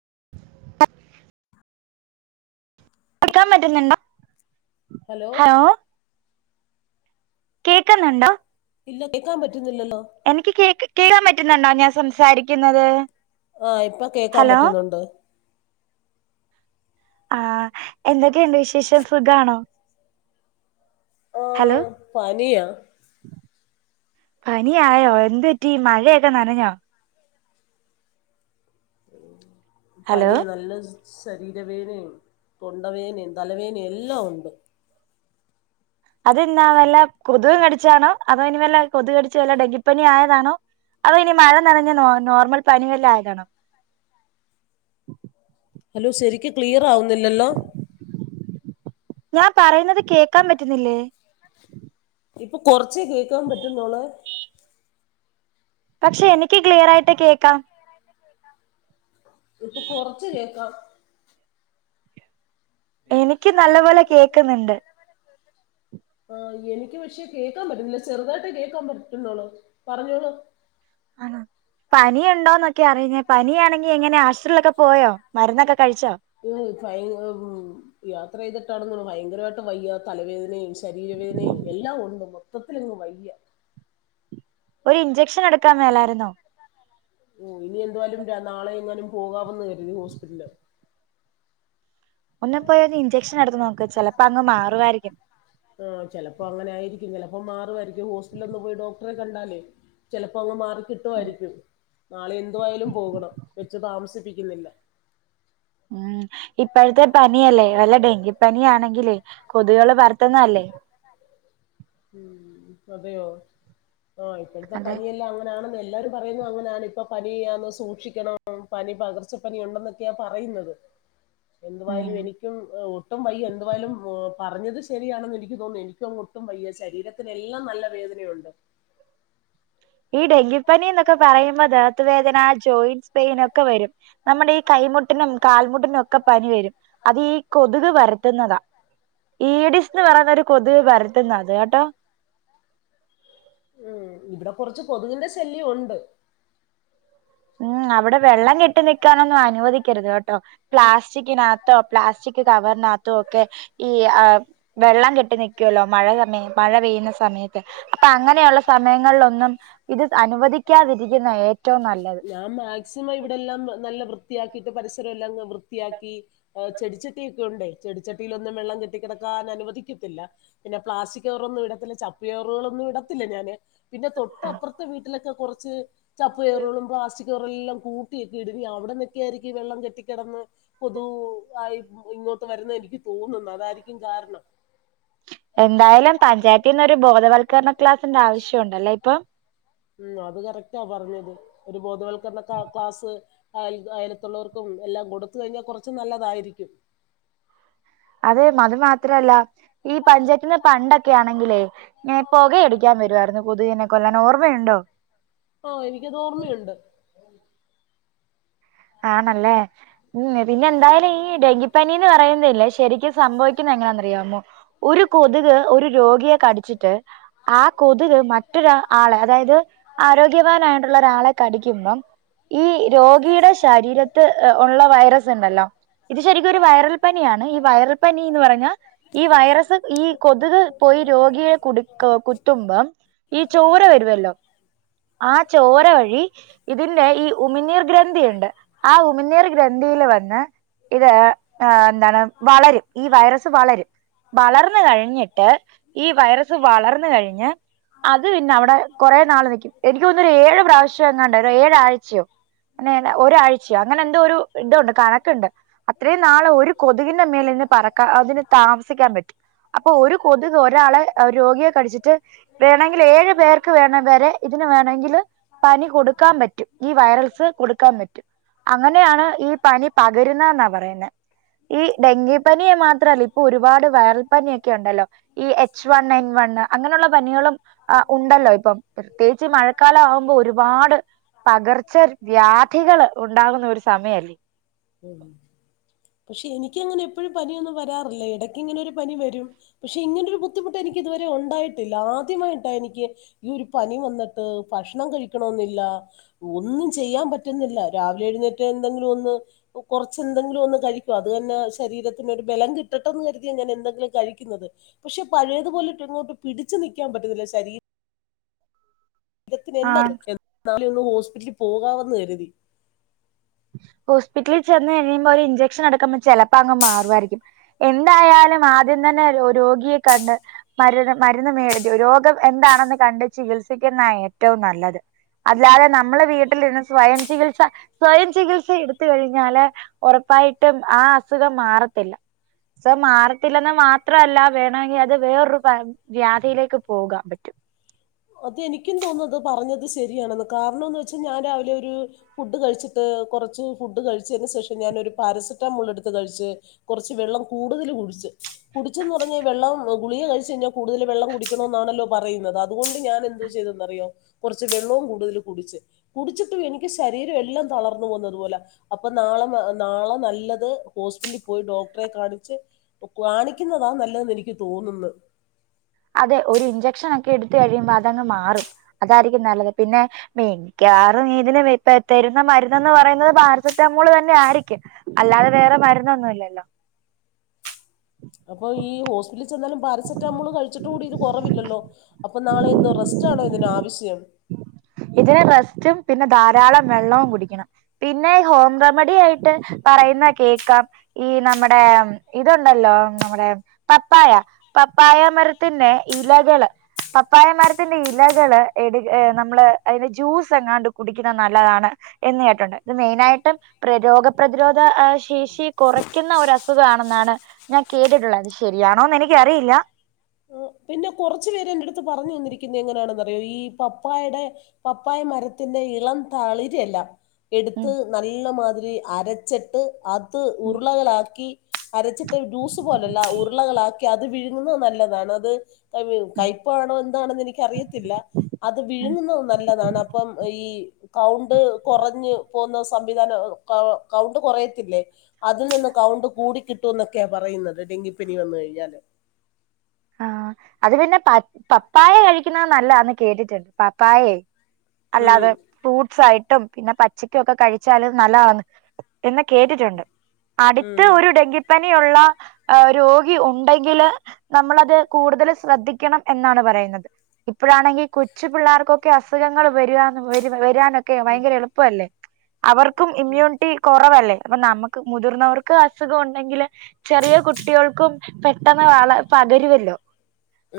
[unintelligible] പഠിക്കാൻ പറ്റുന്നുണ്ടോ ഹലോ കേക്കുന്നുണ്ടോ ഇല്ല കേക്കാ പറ്റുന്നില്ല എനിക്ക് കേക്ക് കേക്കാൻ പറ്റുന്നുണ്ടോ ഞാൻ സംസാരിക്കുന്നത് ആഹ ഇപ്പൊ കേക്കാൻ ഹലോ പറ്റുന്നുണ്ട് ആഹ എന്തൊക്കെയുണ്ട് വിശേഷം സു ഗാണോ ആഹ പനിയാ പനിയായോ എന്തറ്റി മഴയൊക്കെ നനഞ്ഞോ ഹലോ പനിയ നല്ല ശരീരവേദനയും തൊണ്ടവേനയും തലവേനയും എല്ലാം ഉണ്ട് അതെന്ന വല്ല കൊതും കടിച്ചാണോ അതോ ഇനി വല്ല കൊതു കടിച്ച വല്ല ഡെങ്കിപ്പനി ആയതാണോ അതോ ഇനി മഴ നിറഞ്ഞോ നോർമൽ പനീ വല്ല ആയതണോ ഹലോ ശരിക്കു ക്ലിയർ ആവുന്നില്ലല്ലോ ഞാൻ പറയുന്നത് കേക്കാൻ പറ്റുന്നില്ലേ ഇപ്പൊ കൊറച്ച കേക്കാൻ പറ്റുന്നോള പക്ഷെ എനിക്ക് ക്ലിയർായിട്ട് കേക്കാം ഇപ്പൊ കൊറച്ച് കേക്കാം എനിക്ക് നല്ല പോലെ കേക്കുന്നുണ്ട് ഉ ആഹ് എനിക്ക് പക്ഷേ കേക്കാൻ പറ്റുന്നില്ല ചെറുതായിട്ട് കേൾക്കാൻ പറ്റുന്നോളു പറഞ്ഞോളു ആണോ പനിയ ഉണ്ടോന്നൊക്കെ അറിയിഞ്ഞ പനിയാണെങ്കി എങ്ങനെ ആശുപത്രിലൊക്കെ പോയോ മരുന്നൊക്കെ കഴിച്ചോ മം ഫൈ യാത്ര ചെയ്തിട്ട് ആണ് ഭയങ്കരമായിട്ട് വയ്യ തലവേദനയും ശരീരവേദനയും എല്ലാം ഉണ്ട് മൊത്തത്തിലങ്ങ് വയ്യ [unintelligible] ഒരു ഇഞ്ചക്ഷൻ എടുക്കാൻ മേലായിരു ന്നോ ഓ ഇനി എന്തായാലും നാളെ എങ്ങാലും പോകാവെന്ന് വരീ ഹോസ്പിറ്റല് ഒന്ന്‌ പോയി ഒരു ഇഞ്ചക്ഷൻ എടുത്ത് നോക്ക് ചെലപ്പോ അങ്ങ് മാറുവാ യിരിക്കും അപ്പ മാറുവായിരിക്കും ഹോസ്പിറ്റലുളൊക്കെ ഒന്ന് പോയി ഡോക്ടറെ കണ്ടാലേ ചിലപ്പോ അങ്ങ് മാറ കിട്ടുവായിരിക്കും നാളെ എന്തു ആയാലും പോകണം വെച്ച് താമസിപ്പിക്കുന്നില്ല മ ഇപ്പോഴത്തെ പനിയല്ലേ വല്ല ഡെങ്കിപനി പനിയാണെങ്കിലേ കൊതുകുകള് പരത്തുന്ന അല്ലേ ഉം അതെയോ ആഹ് ഇപ്പഴത്തെ അതെ പനിയെല്ലാം അങ്ങനാണെന്ന് ല്ലാരും പറയുന്നു അങ്ങനെയാണ് ഇപ്പൊ പനിയാന്ന് സൂക്ഷിക്കണം പനി പകർച്ചപ്പനി ഉണ്ടെന്നൊക്കെയാ പറയുന്നത്. എന്തുവായാലും ഉം എനിക്കും ഹ് ഒട്ടും വയ്യ എന്തുവായാലും മോ പറഞ്ഞത് ശരിയാണെന്ന് എനിക്ക് തോന്നുന്നു എനിക്കും അങ്ങൊട്ടും വയ്യ സ് ശരീരത്തിനെല്ലാം നല്ല വേദനയുണ്ട്. ഈ ഡെങ്കിപ്പനീന്നൊക്കെ പറയുമ്പോ ദേഹത്തു വേദന ജോയിൻറ്സ് പെയിൻ ഒക്കെ വരും നമ്മുടെ ഈ കൈ കൈ മുട്ടിനും കാൽമുട്ടിനും ഒക്കെ പനി വരും അത് ഈ കൊതുക് പരത്തുന്നതാ. ഈഡിസ് ന്ന് പറയുന്നൊരു കൊതുവ് പരത്തുന്ന അത് കേട്ടോ ഉം ഇബടെ കൊറച്ച് കൊതുകിന്റെ ശല്യം ഉണ്ട്. ഉം അവടെ വെള്ളം കെട്ടി നിക്കാനൊന്നും അനുവദിക്കരുത് കെ ട്ടോ പ്ലാസ്റ്റിക്കിനകത്തോ പ്ലാസ്റ്റിക് കവ നകത്തുവൊക്കെ ഈ ആ വെള്ളം കെട്ടി നിക്ക്വല്ലോ മഴ സമയം മഴ പെയ്യുന്ന സമയത്ത് അപ്പ അങ്ങനെയുള്ള സമയങ്ങളിലൊന്നും ഇത് അനുവദിക്കാതിരിക്കുന്നാ ഏറ്റവും നല്ലത്. ഞാൻ മാക്സിമം ഇവിടെല്ലാം നല്ല വൃത്തിയാക്കിയിട്ട് പരിസരം എല്ലാം വൃത്തിയാക്കി ഏഹ് ചെടിച്ചട്ടി ഒക്കെ ഉണ്ടേ. ചെടിച്ചട്ടിയിലൊന്നും വെള്ളം കെട്ടിക്കെടക്കാൻ അനുവദിക്കത്തില്ല പിന്നെ പ്ലാസ്റ്റിക് കവറൊന്നും ഇടത്തില്ല ചപ്പ് ചവറുകളൊന്നും ഇട ത്തില്ല ഞാന്. പിന്നെ ഉം. തൊട്ടപ്പുറത്തെ വീട്ടിലൊക്കെ കൊറച്ച് ചപ്പ് ചവറ്കളും പ്ലാസ്റ്റിക് കവറെല്ലാം കൂ കൂട്ടിയക്കെ ഇടും. ഇനി അവടന്നക്കെയായിരിക്കും വെള്ളം കെട്ടിക്കിടന്ന് കൊതു ആയി ഇം ഇങ്ങോട്ട് വരുന്നെ എനിക്ക് തോന്നുന്ന്. അതായിരിക്കും കാരണം എന്തായാലും പഞ്ചായത്തീന്ന് ഒരു ബോധവത്ക്കരണ ക്ലാസ് ന്റെ ആവശ്യോണ്ടല്ലേ ഇപ്പം ഉം അത് കറക്റ്റാ പറഞ്ഞത് ഒരു ബോധവൽക്കരണ ക്ലാ ക്ലാസ് അയൽ അയലത്തുള്ളവർക്കും എല്ലാം കൊടുത്ത് കഴിഞ്ഞാൽ കുറച്ച് നല്ലതായിരിക്കും അതെ അത് മാത്രല്ല ഈ പഞ്ചായത്തീന്ന് പണ്ടൊക്കെ ആണെങ്കിലേ ഇങ്ങനെ പൊക അടി ടിക്കാൻ വരുവായിരുന്നു കൊതുകിനെ കൊല്ലാൻ ഓർമ്മയുണ്ടോ ആഹ് എനിക്കത് ഓർമ്മയുണ്ട് [inaudible] ആണല്ലേ ഉം പിന്നെ എന്തായാലും ഈ ഡെങ്കിപ്പനീന്ന് പറയുന്നില്ലേ ശരിക്കും സംഭവിക്കുന്ന എങ്ങനാന്നറിയാമോ ഒരു കൊതുക് ഒരു രോഗിയെ കടിച്ചിട്ട് ആ കൊതുക് മറ്റൊരു ആളെ അതായത് ആരോഗ്യവാനായിട്ടുള്ള ഒരാളെ കടിക്കുമ്പം ഈ രോഗിയുടെ ശ രീരത്ത് ഉള്ള വൈറസ് ഉണ്ടല്ലോ ഇത് ശരിക്കും ഒരു വൈറൽ പനിയാണ് ഈ വൈറൽ പനിയെന്ന് പറഞ്ഞാ ഈ വൈറസ് ഈ കൊതുക് പോയി ഈ രോഗിയെ കുടി കുത്തുമ്പം ഈ ചോര വരുവല്ലോ ആ ചോര വഴി ഇതിന്റെ ഈ ഉമിനീർ ഗ്രന്ഥിയുണ്ട് ഗ്രന്ഥിയില് വന്ന് ഇത് എന്താണ് വളരും ഈ വൈറസ് വളരും വളർന്നു കഴിഞ്ഞിട്ട് ഈ വൈറസ് വളർന്നു കഴിഞ്ഞ് അത് പിന്നെ അവിടെ കൊറേ നാള് നിക്കും എനിക്ക് തോന്നുന്നു ഒരു ഏഴ് പ്രാവശ്യം എങ്ങാണ്ട് ഏഴ് ആഴ്ചയോ അങ്ങനെ ഒരാഴ്ചയോ അങ്ങനെ എന്തോ ഒരു ഇതുണ്ട് കണക്കുണ്ട് അത്രയും നാള് ഒരു കൊതുകിന്റെ മേലെന്ന് പറക്കാൻ അതിന് താമസിക്കാൻ പറ്റും അപ്പൊ ഒരു കൊതുക് ഒരാള് രോഗിയെ കടിച്ചിട്ട് വേണെങ്കിൽ ഏഴു പേർക്ക് വേണേ വരെ ഇത് വേണമെങ്കിൽ പനി കൊടുക്കാൻ പറ്റും ഈ വൈറൽസ് കൊടുക്കാൻ പറ്റും അങ്ങനെയാണ് ഈ പനി പകരുന്നതെന്നാ പറയുന്നെ ഈ ഡെങ്കി പനി മാത്രമല്ല ഇപ്പൊ ഒരുപാട് വയറൽ പനിയൊക്കെ ഉണ്ടല്ലോ ഈ എച്ച് വൺ എൻ വൺ അങ്ങനെയുള്ള പനികളും ഉണ്ടല്ലോ ഇപ്പൊ പ്രത്യേകിച്ച് മഴക്കാലാവുമ്പോ ഒരുപാട് പകർച്ച വ്യാ ഉണ്ടാകുന്ന ഒരു ഉം പക്ഷെ എനി ക്കങ്ങനെ എപ്പഴും പനിയൊന്നും വരാറില്ല ഇടക്കിങ്ങനെ ഒരു പനി വരും പക്ഷെ ഇങ്ങനെ ഒരു ബുദ്ധിമുട്ടെനിക്ക് ഇതുവരെ ഉണ്ടായി ആദ്യമായിട്ട എനിക്ക് ഈ ഒരു പനി വന്നിട്ട് ഭക്ഷണം കഴിക്കണോംന്നില്ല ഒന്നും ഒന്നും ചെയ്യാൻ പറ്റുന്നില്ല. രാവിലെഴുന്നേറ്റ് എന്തെങ്കിലും എന്തെങ്കിലൊന്ന് കുറച്ചെന്തെങ്കിലൊന്ന് കഴിക്കും. അത് തന്നെ ശരീരത്തിനൊരു ബലം കിട്ട ട്ടട്ടെന്ന് കരുതിയ എന്തെങ്കിലും കഴിക്കുന്നത്. പക്ഷെ പഴയതു പോലെ ഇപ്പങ്ങോട്ട് പിടിച്ച് നിൽക്കാൻ പറ്റുന്നില്ല ശരീരം [inaudible] ആണ്. [unintelligible] എന്നാലും ഒന്ന് ഹോസ്പിറ്റലിൽ പോകാമെന്ന് കരുതി ഹോസ്പിറ്റലിൽ ചെന്ന് കഴിയുമ്പോ അവര് ഇഞ്ച ക്ഷനെടുക്കുമ്പോ ചെലപ്പോ അങ്ങ് മാറുവായിരിക്കും. എന്തായാലും ആദ്യം തന്നെ രോഗിയെ കണ്ട് മരുന്ന് മരുന്ന് മേടിച്ചിട്ട് രോഗം എന്താണെന്ന് കണ്ട് ചികിത്സിക്കുന്നതാ ഏറ്റവും നല്ലത് അല്ലാതെ നമ്മള് വീട്ടിലിരുന്ന് സ്വയം ചികിത്സ സ്വയം ചികിത്സ എടുത്ത് കഴിഞ്ഞാല് ഉറപ്പായിട്ടും ആ അസുഖം മാറത്തില്ല സാർ, മാറത്തില്ലെന്ന് മാത്രല്ല, വേണോങ്കി, അത് വേറൊരു, വാ, വ്യാധിയിലേക്ക്, പോകാൻ പറ്റും. [unintelligible] നിക്കും, തോന്നുന്നത്, പറഞ്ഞത് ശരിയാണെന്ന്, കാരണംന്ന്വെച്ച്, ഞാൻ രാവിലെ, ഒരു ഫുഡ് കഴിച്ചിട്ട്, കുറച്ച് ഫുഡ്‌, കഴിച്ചതിനു, ശേഷം, ഞാനൊരു, പാരസെറ്റമോൾ, എടുത്ത് കഴച്ച്, കൊറച്ച് വെള്ളം കൂടുതൽ കുടിച്ച്, കുടിച്ചെന്ന് പറഞ്ഞാ, വെള്ളം ഗുളിക, കഴിച്ചഴിഞ്ഞാ, കൂടുതൽ വെള്ളം, കുടിക്കണം, എന്നാണല്ലോ പറയുന്നത്, അതുകൊണ്ട്, ഞാൻ, എന്തോ, ചെയ്തന്നറിയോ, കുറച്ച്, വെള്ളോം, കൂടുതൽ, കുടിച്ച്, കുടിച്ചിട്ടും, എനിക്ക് രീരം, എല്ലാം, തളർന്ന്പോവുന്നത്, പോലെ അപ്പൊ, നളെ [unintelligible] നല്ലത് ഹോസ്പിറ്റിൽ, പോയി ഡോക്ടറെ കാണി ച്ച്, കാണിക്കുന്നതാ, നല്ലതെന്ന്, എനിക്ക്, തോന്നുന്ന്. അതെ, ഒരു ഇഞ്ചക്ഷനൊക്കെ, എടുത്ത്, കഴിയുമ്പോ അതങ്ങ് മാറും, അതാ രിക്കും, നല്ലത്, പിന്നെ, മിക്യവാറും, ഇതിന്, വെ, തെ, തരുന്ന, മരുന്നെന്ന്, പറയുന്നത്, പാരസെറ്റമോൾ തന്നെ യായിരിക്കും, അല്ലാതെ, വേറെ, മരുന്നൊന്നുംല്ലല്ലോ. അപ്പൊ, ഈ, ഹോസ്റ്റ ച്ചെന്നാലും, പാരസെറ്റാമോൾ, കഴിച്ചിട്ട് കൂടി, ഇത്, കുറവില്ലല്ലോ, അപ്പൊ നാളെ എന്ത, റെസ്റ്റാണോ ഇതിനാവശ്യം. ഇതിന്, റസ്റ്റും, പിന്നെ ധാരാളം വെള്ളവും, കുടിക്കണം, പിന്നെ ഈ, ഹോം റെമഡി, ആയിട്ട് പറയുന്ന, കേക്കാം, ഈ, നമ്മുടെ, ഇതുണ്ടല്ലോ, നമ്മുടെ, പപ്പായ. പപ്പായ, മരത്തിന്റെ ഇലകള്, പ പപ്പായ, മരത്തിന്റെ, ഇലകള്, എട്, നമ്മള്, അതിന്റെ, ജ്യൂസ്, എങ്ങാണ്ട്, കുടിക്കുന്നത്, നല്ലതാണ്, എ [unintelligible] യിട്ടുണ്ട്. ഇത്, മെയിനായിട്ടും, പ്ര, രോഗപ്രതിരോധ, ശേഷി കുറയ്ക്കുന്ന, ഒരു അസുഖ, ആണെന്നാണ്, ഞ കേട്ടിട്ടുള്ളത്, ശരിയാണൊന്നെനിക്ക് ആ, പിന്നെ, കൊറച്ചു, പേര്, എന്റെടുത്ത്, പറഞ്ഞുതന്നിരിക്കുന്ന ങ്ങ ന്താണന്നറിയോ, ഈ, പപ്പായടെ, പപ്പായ, മരത്തിന്റെ, ഇളം തളിരെല. ഉം, എടുത്ത്, നല്ല മാതിരി, അരച്ചിട്ട്. അത്, ഉം, ഉരുളകളാക്കി, അരച്ചിട്ട് ജ്യൂസ്, പോലല്ല, ഉരുളകളാക്കി, അത്, വിഴ ന്നുന്നത്, നല്ലതാണത് ഉം, കയ്പ്പാണോ, എന്താണെന്ന്, എനിക്കറിയത്തില്ല, അത്, വിഴുങ്ങുന്നും, നല്ലതാണ് അപ്പം, ഈ കൗണ്ട് കൊറ പോന്ന, സംവിധാനം, കൗ, കൗണ്ട്, കുറയത്തില്ലേ, അതിൽ നിന്ന്, ഉം. കൗണ്ട് കൂടി, കിട്ടു ക്ക്യ, പറയുന്നത്, ഡെങ്കിപ്പനി, വന്നു, കഴിഞ്ഞാല് ആഹ, അത് പിന്നെ, പ, പപ്പായ, കഴിക്കുന്നത്, നല്ലാന്ന്, കേട്ടിട്ടുണ്ട്, പപ്പായേ. ഉം അല്ലാതെ, ഫ്രൂട്ട്സ്, ആയി ഇട്ടും, പിന്നെ, പച്ചക്കും, ഒക്കെ കഴിച്ചാൽ, നല്ലതാന്ന് എന്ന് കേട്ടിട്ടുണ്ട് അടുത്ത്, ഉം ഒരു ഡെങ്കിപ്പനിയുള്ള, രോഗി ഉണ്ടെങ്കില്. നമ്മളത്, കൂടുതൽ ശ്രദ്ധിക്കണം, എന്നാണ് പറയുന്നത്, ഇപ്പോഴാണെങ്കി, കൊച്ചു പിള്ളേർക്കൊക്കെ, അസുഖങ്ങളും വരുവാന്ന്, വരാ, വരാനൊക്കെ, ഭയങ്കര, എളുപ്പമല്ലേ. അവർക്കും, ഇമ്മ്യൂണിറ്റി, കുറവല്ലേ അപ്പൊ, നമുക്ക് മുതിർന്നവർക്ക്, അസുഖം, ഉണ്ടെങ്കില് ചെറിയ കുട്ടികൾക്കും, പെട്ടെന്ന് വള പകരുവല്ലോ.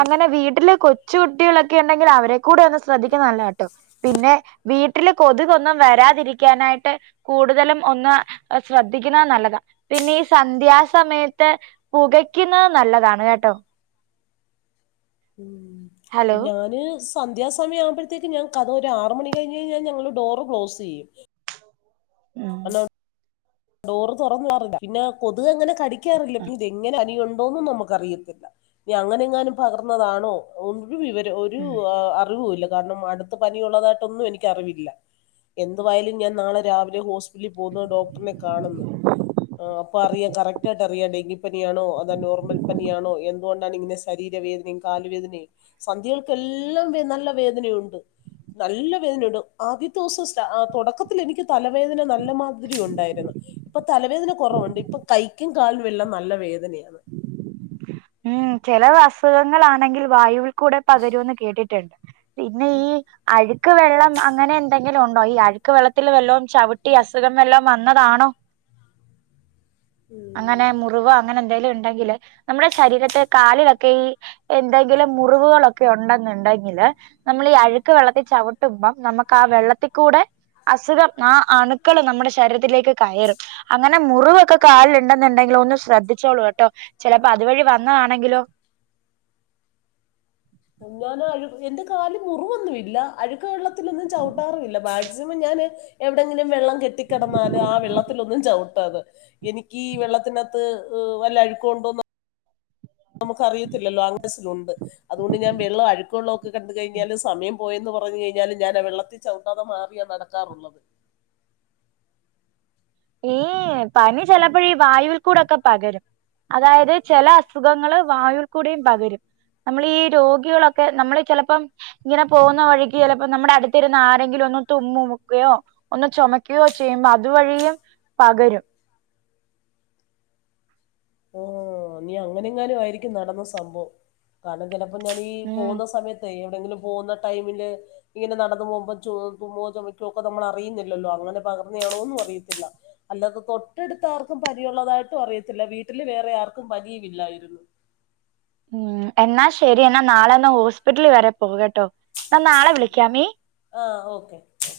അങ്ങനെ വീട്ടില്, കൊച്ചു കുട്ടികളൊക്കെ, ഉണ്ടെങ്കില്, അവരെ ക്കൂടെ, ഒന്ന്, ശ്രദ്ധിക്കുന്നതല്ലതാട്ടോ, പിന്നെ വീട്ടില്, കൊതുകൊന്നും, വരാതിരിക്കാനായിട്ട്, കൂടുതലും, ഒന്ന്, ശ്രദ്ധിക്കുന്നത്, നല്ലതാ പിന്നെ ഈ, സന്ധ്യാസമയത്ത്, പുകയ്ക്കുന്നത് നല്ലതാണ്, കേട്ടോ. ഉം, ഹലോ അപ്പം, ഞാന്, സ് സന്ധ്യാസമയം, ആവുമ്പോഴത്തേക്ക്, ഞാൻ, കഥവ്, ഒരു, ആറ് മണി, കഴിഞ്ഞ്, കഴിഞ്ഞാ, ഞങ്ങള്, ഡോറ്, ക്ലോസ്, ചെയ്യും. ഉം [unintelligible] ഡോറ്, തുറന്ന് [unintelligible] പിന്നെ, കൊതുക്, എങ്ങനെ കടിക്കാറില്ല, ഉം പി, തെങ്ങന, അനിയ ണ്ടോന്നും, നമുക്കറിയത്തില്ല, നി അങ്ങനെ, എങ്ങാനും, പകർന്നതാണോ ഒരു, വിവര, ഒരു, ഉം ആ, അറിവുല്ല, കാരണം, അടുത്ത പനിയുള്ളതായിട്ടൊന്നും, എനിക്ക്, അറിവില്ല. എന്തുവായാലും, ഞാൻ, നാളെ, രാവിലെ, ഹോസ്പിറ്റലിൽ, പോകുന്ന ഡോക്ടറിനെ, കാണുന്നു ആ, അപ്പൊ, അറിയാം കറക്റ്റായിട്ടറിയാം, ഡെങ്കി, പനിയാണോ, അതാ നോർമൽ പനിയാണോ, എന്തുകൊണ്ടാണ്, ഇങ്ങനെ, ശരീ തീര, വേദനയും, കാല്, വേദനയും, സന്ധികൾക്കെല്ലാം, വെ, നല്ല വേദനയുണ്ട്. നല്ല വേദനയുണ്ട് ആദ്യത്തെ ദിവസംസ തുടക്കത്തിൽ എനിക്ക് തലവേദന നല്ല മാതിരി ഉണ്ട്. തലവേദന കുറവുണ്ട് ഇപ്പൊ കൈക്കും കാലിനും എല്ലാം നല്ല വേദനയാണ്. ചിലഅസുഖങ്ങൾാണെങ്കിൽ വായുവിൽ കൂടെ പകരുമന്ന് കേട്ടിട്ടുണ്ട്. പിന്നെ ഈ അഴുക്ക് വെള്ളം അങ്ങനെ എന്തെ [unintelligible] ഉണ്ടോ ഈ അഴുക്ക് വെള്ളത്തിൽ വെല്ലതും ചവിട്ടി അസുഖം വെല്ലതും വന്നതാണോ അങ്ങനെ മുറിവോ അങ്ങനെ എന്തെങ്കിലും ഉണ്ടെങ്കില് നമ്മുടെ ശരീരത്തെ കാലിലൊക്കെ ഈ എന്തെങ്കിലും. മുറിവുകളൊക്കെ ഉണ്ടെന്നുണ്ടെങ്കില് നമ്മൾ ഈ അഴുക്ക് വെള്ളത്തിൽ ചവിട്ടുമ്പം നമുക്ക് ആ വെള്ളത്തിൽക്കൂടെ. അസുഖം ആ അണുക്കൾ നമ്മുടെ ശരീരത്തിലേക്ക് കയറും അങ്ങനെ മുറിവൊക്കെ. കാലുണ്ടെന്നുണ്ടെങ്കിലോ ഒന്ന് ശ്രദ്ധിച്ചോളൂ കേട്ടോ ചിലപ്പോ അതുവഴി വന്നതാണെങ്കിലോ? ഞാൻ അഴു എന്റെ കാലിൽ മുറിവൊന്നും ഇില്ല അഴുക്ക ഉുള്ള ത്തിലൊന്നും ചവിട്ടാറില്ല മാക്സിമം ഞാൻ എവിടെയെങ്കിലും വെള്ളം കെട്ടിക്കിടന്നാല് ആ വെള്ളത്തിലൊന്നും ച അെ എനിക്ക് വെള്ളത്തിനകത്ത് വല്ല അഴുക്കുണ്ടോന്ന. നമുക്ക് അറിയത്തില്ലോ അംഗസ്സിലുണ്ട് അതുകൊണ്ട് ഞാൻ വെള്ളം അഴുക്കള്ളക്കെ കണ്ട കഴിഞ്ഞാല് സമയം പോയെന്ന് പറഞ്ഞു കഴിഞ്ഞാലും ഞൻ ആ വെള്ളത്തിൽ ചവിണ്ടാതെ മാറിയാ നടക്കാറുള്ളത്. ഈ പനി ചിലപ്പോഴ ഈ വായുവിൽ കൂടെൊക്കെ പകരും. അതായത് ചില അസുഖങ്ങള് വായുൽ കൂടെയും പകരും. നമ്മൾ ഈ രോഗികളൊക്കെ നമ്മൾ ചിലപ്പോം ഇങ്ങനെ പോകുന്ന വഴിക്ക് ചിലപ്പോ നമ്മുടെ അടുത്തിരുന്ന ആരെങ്കിലും. ഒ തുമ്മക്കുകയോ ഒന്ന് ചുമക്കുകയോ ചെയ്യുമ്പോ അതുവഴിയും. പകരം. ഓ നീ അങ്ങനെ എങ്ങാനും ആയിരിക്കും നടന്ന സംഭവം കാരണം ചില അപ്പൊ ഞാൻീ ഉം പോകുന്ന സമയത്ത്. ക്കിലുംപോുന്ന ടൈമില് ഇങ്ങനെ നടന്ന് പോകുമ്പ ചു തുമ്മോ ചുമക്കോ ഒക്കെ നമ്മൾ അറിയുന്നില്ലല്ലോ അൻങ്ങന അങ്ങനെയാണോന്നും അറിയത്തില്ല അല്ലാതെ തൊട്ടടുത്ത ആർക്കും പനി ഉള്ളതായിട്ടും അറിയത്തില്ല വീ വീട്ടില് വേറെ ആർക്കും പനിയുമില്ലായിരുന്നു. ഉം എന്നാ ശരി എന്നാ നാളെന്ന് ഹോസ്പിറ്റൽ വരെ പോകട്ടെ. നാളെ വിളിക്കാമീ. ആഹ് ഓക്കെ